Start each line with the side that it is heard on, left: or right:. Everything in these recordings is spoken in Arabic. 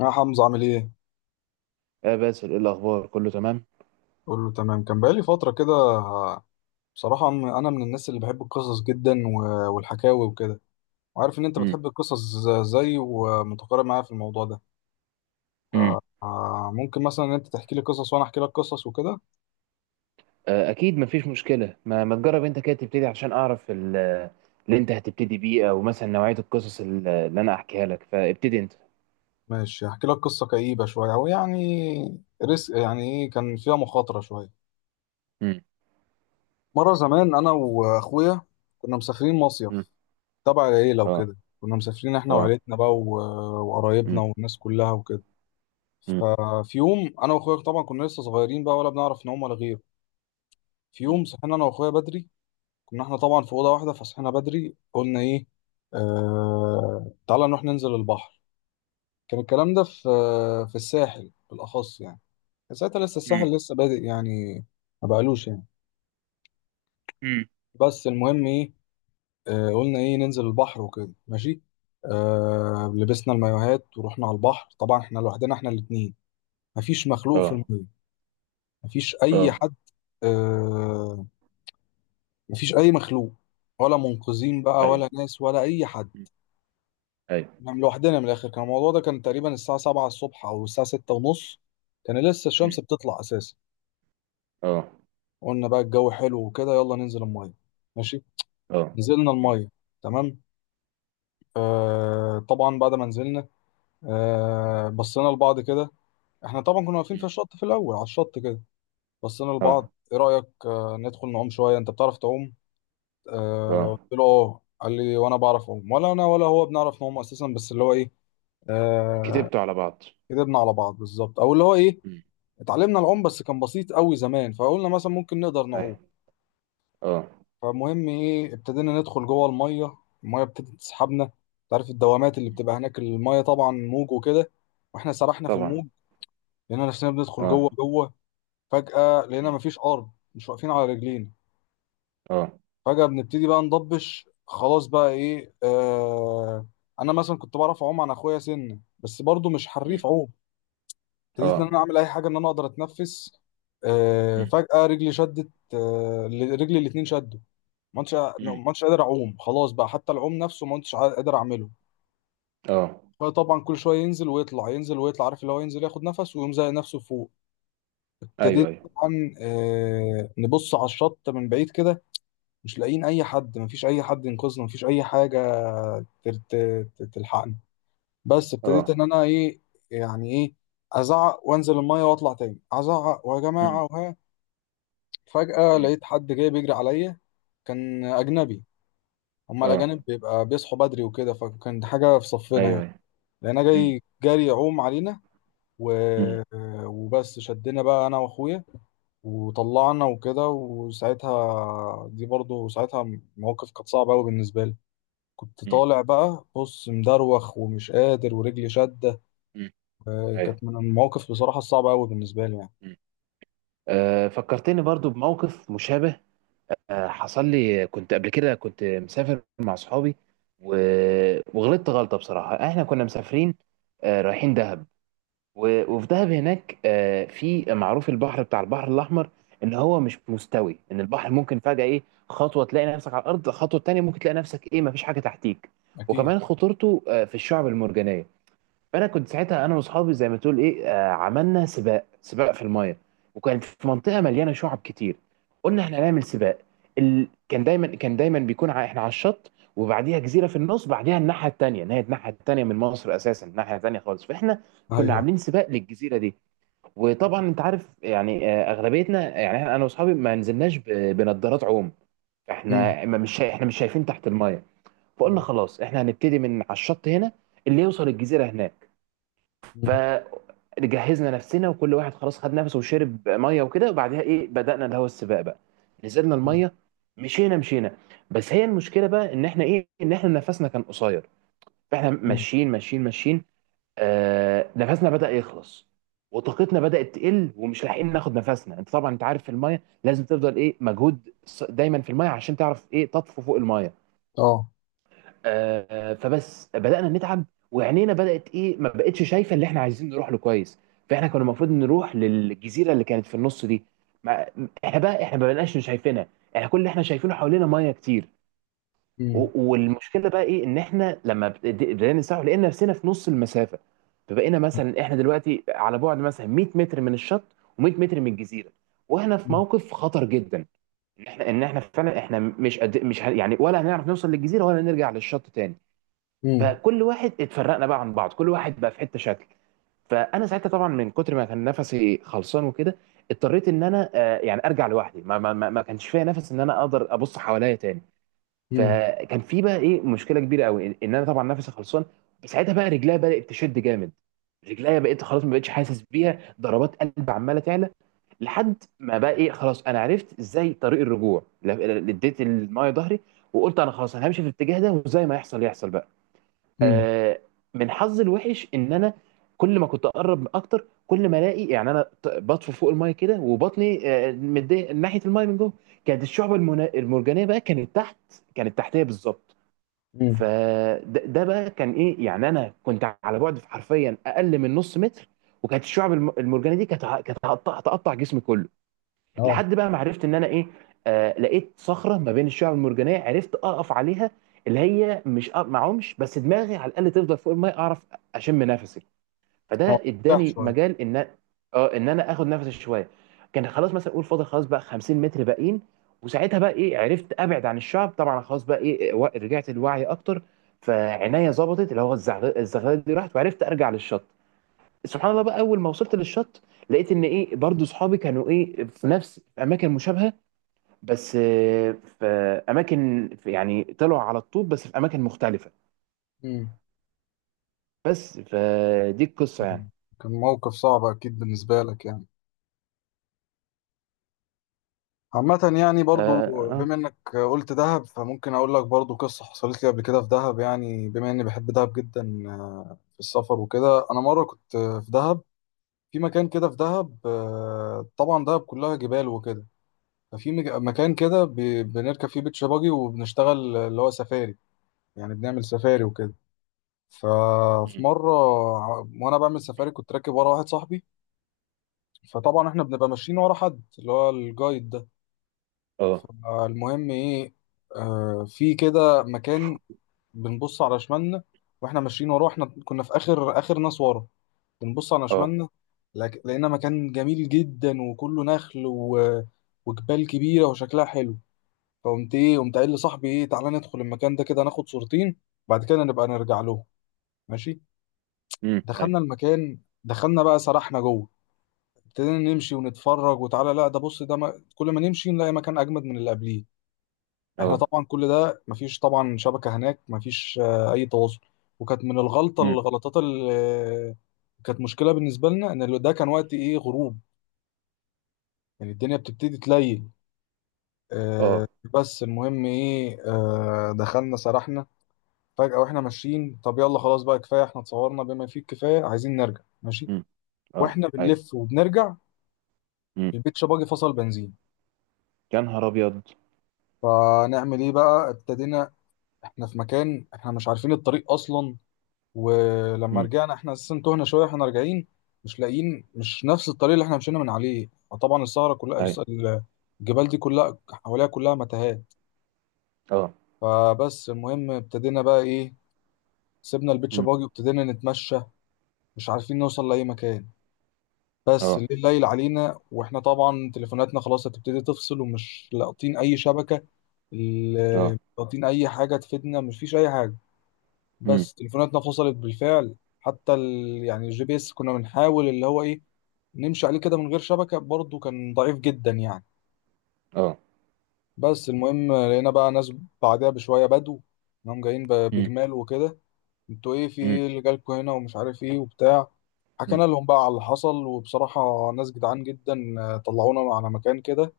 left: يا حمزة عامل ايه؟
right: آه باسل، ايه الاخبار؟ كله تمام؟
left: قول له تمام كان بقالي فترة كده. بصراحة أنا من الناس اللي بحب القصص جدا والحكاوي وكده، وعارف إن أنت
right: مم.
left: بتحب القصص زي ومتقارب معايا في الموضوع ده.
right: مم.
left: ممكن مثلا إن أنت تحكي لي قصص وأنا أحكي لك قصص وكده.
right: آه اكيد مفيش مشكله. ما تجرب انت كده تبتدي عشان اعرف اللي انت هتبتدي بيه، او مثلا نوعيه القصص اللي انا احكيها لك، فابتدي انت.
left: ماشي، هحكي لك قصة كئيبة شوية، أو يعني ريسك، يعني إيه، كان فيها مخاطرة شوية.
right: مم.
left: مرة زمان أنا وأخويا كنا مسافرين
right: مم.
left: مصيف تبع العيلة
right: اه.
left: وكده. كنا مسافرين إحنا
right: اه.
left: وعيلتنا بقى وقرايبنا
right: مم.
left: والناس كلها وكده.
right: مم.
left: ففي يوم انا واخويا طبعا كنا لسه صغيرين بقى، ولا بنعرف نعوم ولا غيره. في
right: مم.
left: يوم صحينا انا واخويا بدري، كنا احنا طبعا في اوضه واحده، فصحينا بدري قلنا ايه، تعالى نروح ننزل البحر. كان الكلام ده في في الساحل بالاخص يعني، كان ساعتها لسه
right: مم.
left: الساحل لسه بادئ يعني، ما بقالوش يعني.
right: مم.
left: بس المهم ايه، قلنا ايه ننزل البحر وكده، ماشي. لبسنا المايوهات ورحنا على البحر. طبعا احنا لوحدنا احنا الاتنين، مفيش مخلوق في
right: اه.
left: الميه، مفيش اي
right: اه.
left: حد، آه، مفيش اي مخلوق، ولا منقذين بقى ولا
right: ايوه.
left: ناس ولا اي حد.
right: مم. ايوه.
left: نعم لوحدنا من الاخر. كان الموضوع ده كان تقريبا الساعه 7 الصبح او الساعه 6 ونص، كان لسه الشمس
right: مم.
left: بتطلع اساسا.
right: اه.
left: قلنا بقى الجو حلو وكده، يلا ننزل الميه، ماشي.
right: اه.
left: نزلنا
right: مم.
left: الميه، تمام. آه طبعا بعد ما نزلنا، آه بصينا لبعض كده. احنا طبعا كنا واقفين في
right: مم.
left: الشط في الاول، على الشط كده. بصينا لبعض،
right: اه.
left: ايه رايك آه ندخل نعوم شويه؟ انت بتعرف تعوم؟ آه
right: اه.
left: قلت له اه، قال لي وانا بعرف اعوم، ولا انا ولا هو بنعرف نعوم اساسا، بس اللي هو ايه، آه
right: كتبته على بعض.
left: كدبنا على بعض بالظبط. او اللي هو ايه،
right: مم.
left: اتعلمنا العوم
right: مم.
left: بس كان بسيط قوي زمان، فقلنا مثلا ممكن نقدر نعوم.
right: ايوه. اه.
left: فمهم ايه، ابتدينا ندخل جوه الميه. الميه ابتدت تسحبنا. انت عارف الدوامات اللي
right: مم.
left: بتبقى هناك، الميه طبعا موج وكده، واحنا سرحنا في
right: طبعا.
left: الموج. لقينا نفسنا بندخل
right: اه.
left: جوه جوه. فجأة لقينا
right: مم.
left: مفيش ارض، مش واقفين على رجلينا.
right: اه.
left: فجأة بنبتدي بقى نضبش، خلاص بقى ايه آه. انا مثلا كنت بعرف اعوم عن اخويا سنة، بس برضو مش
right: مم.
left: حريف عوم. ابتديت ان انا
right: اه.
left: اعمل اي حاجه ان انا اقدر اتنفس.
right: مم.
left: فجاه رجلي شدت، رجلي الاتنين شدوا. ما كنتش
right: مم.
left: ما كنتش قادر اعوم، خلاص بقى حتى العوم نفسه ما كنتش قادر اعمله.
right: اه.
left: فطبعا كل شويه ينزل ويطلع، ينزل ويطلع، عارف اللي هو ينزل ياخد نفس ويقوم زي نفسه فوق.
right: ايوه
left: ابتديت
right: ايوه.
left: طبعا نبص على الشط من بعيد كده، مش لاقيين اي حد، مفيش اي حد ينقذنا، مفيش اي حاجه تر- ت- تلحقنا. بس ابتديت
right: اه.
left: ان انا ايه، يعني ايه، ازعق وانزل الميه واطلع تاني ازعق ويا
right: مم.
left: جماعه وها. فجأة
right: مم.
left: لقيت حد جاي بيجري عليا، كان
right: مم.
left: أجنبي. هما
right: اه.
left: الأجانب بيبقى بيصحوا بدري وكده، فكان دي حاجة في صفنا
right: ايوه
left: يعني.
right: ايوه.
left: لقينا
right: مم.
left: جاي جاري يعوم علينا و...
right: مم.
left: وبس شدنا بقى أنا وأخويا وطلعنا وكده. وساعتها دي برضو ساعتها مواقف كانت صعبة أوي بالنسبة لي. كنت
right: مم.
left: طالع بقى بص مدروخ ومش قادر ورجلي شدة.
right: مم. ايوه.
left: كانت من المواقف بصراحة الصعبة أوي بالنسبة لي يعني.
right: مم. فكرتني برضو بموقف مشابه. حصل لي، كنت قبل كده كنت مسافر مع صحابي. و... وغلطت غلطة بصراحة. احنا كنا مسافرين، رايحين دهب. وفي دهب هناك، في معروف البحر بتاع البحر الأحمر، إن هو مش مستوي. إن البحر ممكن فجأة إيه، خطوة تلاقي نفسك على الأرض، خطوة تانية ممكن تلاقي نفسك إيه مفيش حاجة تحتيك.
left: أكيد.
right: وكمان خطورته في الشعب المرجانية. فانا كنت ساعتها انا واصحابي زي ما تقول ايه عملنا سباق، سباق في المايه، وكانت في منطقه مليانه شعب كتير. قلنا احنا هنعمل سباق. كان دايما بيكون احنا على الشط، وبعديها جزيره في النص، بعديها الناحيه التانيه، ان هي الناحيه التانيه من مصر اساسا، الناحيه التانيه خالص. فاحنا كنا
left: أيوه.
right: عاملين سباق للجزيره دي. وطبعا انت عارف يعني آه، اغلبيتنا يعني انا واصحابي ما نزلناش بنضارات عوم.
left: مم.
right: احنا مش شايفين تحت المايه. فقلنا
left: مم.
right: خلاص احنا هنبتدي من على الشط هنا، اللي يوصل الجزيره هناك.
left: مم.
right: فجهزنا نفسنا، وكل واحد خلاص خد نفسه وشرب ميه وكده، وبعدها ايه بدأنا اللي هو السباق بقى. نزلنا الميه، مشينا مشينا. بس هي المشكله بقى ان احنا ايه، ان احنا نفسنا كان قصير. فاحنا
left: مم.
right: ماشيين ماشيين ماشيين، آه نفسنا بدأ يخلص وطاقتنا بدأت تقل، ومش لاحقين ناخد نفسنا. انت طبعا انت عارف في الميه لازم تفضل ايه مجهود دايما في الميه عشان تعرف ايه تطفو فوق الميه.
left: أه.
right: فبس بدأنا نتعب، وعينينا بدأت ايه ما بقتش شايفة اللي احنا عايزين نروح له كويس. فاحنا كنا المفروض نروح للجزيرة اللي كانت في النص دي. ما احنا بقى احنا ما بقناش شايفينها. احنا كل اللي احنا شايفينه حوالينا ميه كتير.
left: امم.
right: والمشكلة بقى ايه ان احنا لما بدأنا نسرح لقينا نفسنا في نص المسافة. فبقينا مثلا احنا دلوقتي على بعد مثلا 100 متر من الشط، و100 متر من الجزيرة، واحنا في
left: امم.
right: موقف خطر جدا. ان احنا ان احنا فعلا احنا مش قد مش ه- يعني ولا هنعرف نوصل للجزيرة ولا نرجع للشط تاني.
left: امم.
right: فكل واحد اتفرقنا بقى عن بعض، كل واحد بقى في حته شكل. فانا ساعتها طبعا من كتر ما كان نفسي خلصان وكده، اضطريت ان انا يعني ارجع لوحدي. ما كانش فيا نفس ان انا اقدر ابص حواليا تاني. فكان في بقى ايه مشكله كبيره قوي ان إن انا طبعا نفسي خلصان. ساعتها بقى رجليا بدات تشد جامد، رجليا بقيت خلاص ما بقتش حاسس بيها، ضربات قلب عماله تعلى. لحد ما بقى ايه خلاص انا عرفت ازاي طريق الرجوع. اديت المايه ظهري، وقلت انا خلاص انا همشي في الاتجاه ده، وزي ما يحصل يحصل بقى.
left: امم.
right: آه، من حظي الوحش ان انا كل ما كنت اقرب اكتر كل ما الاقي يعني انا بطفو فوق المايه كده، وبطني متضايق ناحيه المايه من جوه. كانت الشعب المرجانيه بقى كانت تحت، كانت تحتيه بالظبط.
left: امم.
right: فده بقى كان ايه، يعني انا كنت على بعد حرفيا اقل من نص متر، وكانت الشعب المرجانيه دي كانت كانت هتقطع هتقطع جسمي كله.
left: اه.
right: لحد بقى ما عرفت ان انا ايه، آه لقيت صخره ما بين الشعب المرجانيه، عرفت اقف عليها. اللي هي مش ما اعومش، بس دماغي على الاقل تفضل فوق الميه اعرف اشم نفسي. فده
left: اه. ارتاح
right: اداني
left: شوية.
right: مجال ان اه ان انا اخد نفسي شويه. كان خلاص مثلا اقول فاضل خلاص بقى 50 متر باقيين. وساعتها بقى ايه عرفت ابعد عن الشعب طبعا، خلاص بقى ايه، رجعت لوعي اكتر. فعناية ظبطت، اللي هو الزغلله دي راحت، وعرفت ارجع للشط. سبحان الله بقى اول ما وصلت للشط لقيت ان ايه برضو صحابي كانوا ايه في نفس اماكن مشابهه، بس في اماكن، في يعني طلعوا على الطوب بس في اماكن مختلفه.
left: امم.
right: بس فدي القصه يعني.
left: كان موقف صعب أكيد بالنسبة لك يعني، عامة يعني برضو
right: اه. اه.
left: بما إنك قلت دهب، فممكن أقول لك برضو قصة حصلت لي قبل كده في دهب، يعني بما إني بحب دهب جدا. في السفر وكده، أنا مرة كنت في دهب. في مكان كده في دهب، طبعا دهب كلها جبال وكده. ففي مكان كده بنركب فيه بيتش باجي وبنشتغل اللي هو سفاري، يعني بنعمل سفاري وكده. ففي
right: مم.
left: مرة وأنا بعمل سفاري كنت راكب ورا واحد صاحبي. فطبعا إحنا بنبقى ماشيين ورا حد، اللي هو الجايد ده.
right: اه.
left: فالمهم إيه، في كده مكان بنبص على شمالنا، وإحنا ماشيين وراه، إحنا كنا في آخر آخر ناس ورا. بنبص على
right: اه.
left: شمالنا، لقينا مكان جميل جدا، وكله نخل وجبال كبيرة وشكلها حلو. فقمت إيه، قمت قايل لصاحبي إيه، تعالى ندخل المكان ده كده ناخد صورتين، بعد كده نبقى نرجع له، ماشي.
right: امم. اي.
left: دخلنا المكان، دخلنا بقى سرحنا جوه. ابتدينا نمشي ونتفرج، وتعالى لا ده بص ده ما... كل ما نمشي نلاقي مكان اجمد من اللي قبليه. احنا
right: اه.
left: طبعا كل ده مفيش طبعا شبكة هناك، مفيش اي تواصل. وكانت من
right: امم.
left: الغلطات اللي كانت مشكلة بالنسبة لنا ان اللي ده كان وقت ايه، غروب، يعني الدنيا بتبتدي تليل. آه،
right: اه.
left: بس المهم ايه، دخلنا سرحنا. فجأة واحنا ماشيين، طب يلا خلاص بقى كفاية، احنا اتصورنا بما فيه الكفاية، عايزين نرجع، ماشي.
right: امم. اه.
left: واحنا
right: اي.
left: بنلف وبنرجع،
right: امم.
left: البيتش باجي فصل بنزين.
right: يا نهار ابيض.
left: فنعمل ايه بقى، ابتدينا، احنا في مكان احنا مش عارفين الطريق اصلا. ولما
right: امم.
left: رجعنا احنا اساسا تهنا شويه احنا راجعين، مش لاقيين، مش نفس الطريق اللي احنا مشينا من عليه. فطبعا السهره كلها،
right: اي.
left: الجبال دي كلها حواليها كلها متاهات.
right: اه.
left: فبس المهم ابتدينا بقى ايه، سيبنا البيتش
right: امم.
left: باجي وابتدينا نتمشى. مش عارفين نوصل لاي مكان، بس
right: اه.
left: الليل ليل علينا، واحنا طبعا تليفوناتنا خلاص هتبتدي تفصل، ومش لاقطين اي شبكه،
right: اه.
left: لاقطين اي حاجه تفيدنا، مفيش اي حاجه.
right: امم.
left: بس تليفوناتنا فصلت بالفعل، حتى ال... يعني الجي بي اس كنا بنحاول اللي هو ايه، نمشي عليه كده من غير شبكه، برضه كان ضعيف جدا يعني.
right: اه.
left: بس المهم لقينا بقى ناس بعدها بشويه، بدو، انهم جايين
right: امم.
left: بجمال وكده. انتوا ايه، في
right: امم.
left: ايه اللي جالكوا هنا، ومش عارف ايه وبتاع.
right: امم.
left: حكينا لهم بقى على اللي حصل، وبصراحة ناس جدعان جدا، طلعونا على مكان كده،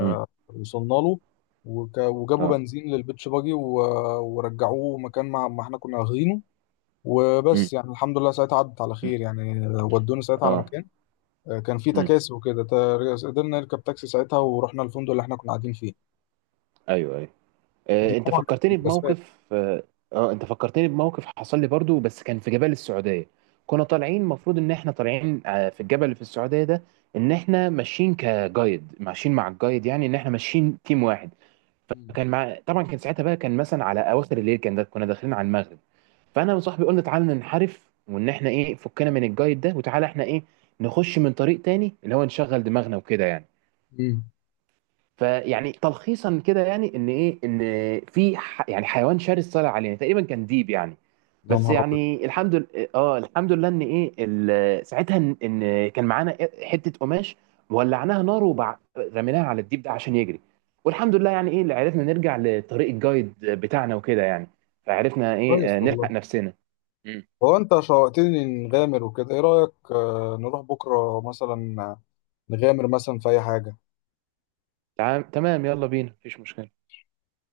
right: امم.
left: وصلنا له، وجابوا
right: اه.
left: بنزين للبيتش باجي ورجعوه مكان ما احنا كنا واخدينه.
right: امم.
left: وبس يعني الحمد لله ساعتها عدت على
right: امم.
left: خير يعني. ودونا ساعتها على
right: اه.
left: مكان، كان في
right: امم.
left: تكاسي وكده، قدرنا نركب تاكسي ساعتها، ورحنا الفندق اللي احنا كنا قاعدين فيه.
right: ايوه ايوه.
left: دي
right: آه، انت
left: طبعا كانت من
right: فكرتني
left: الأسباب.
right: بموقف اه انت فكرتني بموقف حصل لي برضو، بس كان في جبال السعودية. كنا طالعين المفروض ان احنا طالعين في الجبل اللي في السعودية ده، ان احنا ماشيين كجايد، ماشيين مع الجايد، يعني ان احنا ماشيين تيم واحد.
left: مم.
right: فكان مع طبعا كان ساعتها بقى كان مثلا على اواخر الليل، كان ده كنا داخلين على المغرب. فانا وصاحبي قلنا تعالى ننحرف، وان احنا ايه فكنا من الجايد ده، وتعالى احنا ايه نخش من طريق تاني اللي هو نشغل دماغنا وكده يعني.
left: مم.
right: فيعني تلخيصا كده يعني ان ايه، ان في يعني حيوان شرس طلع علينا، تقريبا كان ديب يعني.
left: يا
right: بس
left: نهار أبيض.
right: يعني الحمد لله. اه الحمد لله ان ايه ساعتها ان إن كان معانا حته قماش، ولعناها نار رميناها على الديب ده عشان يجري. والحمد لله يعني ايه اللي عرفنا نرجع لطريق الجايد بتاعنا وكده يعني. فعرفنا
left: كويس
right: ايه
left: والله.
right: نلحق نفسنا. مم.
left: هو انت شوقتني نغامر وكده، ايه رأيك نروح بكرة مثلا، نغامر مثلا في اي حاجة؟
right: تمام تمام، يلا بينا مفيش مشكله.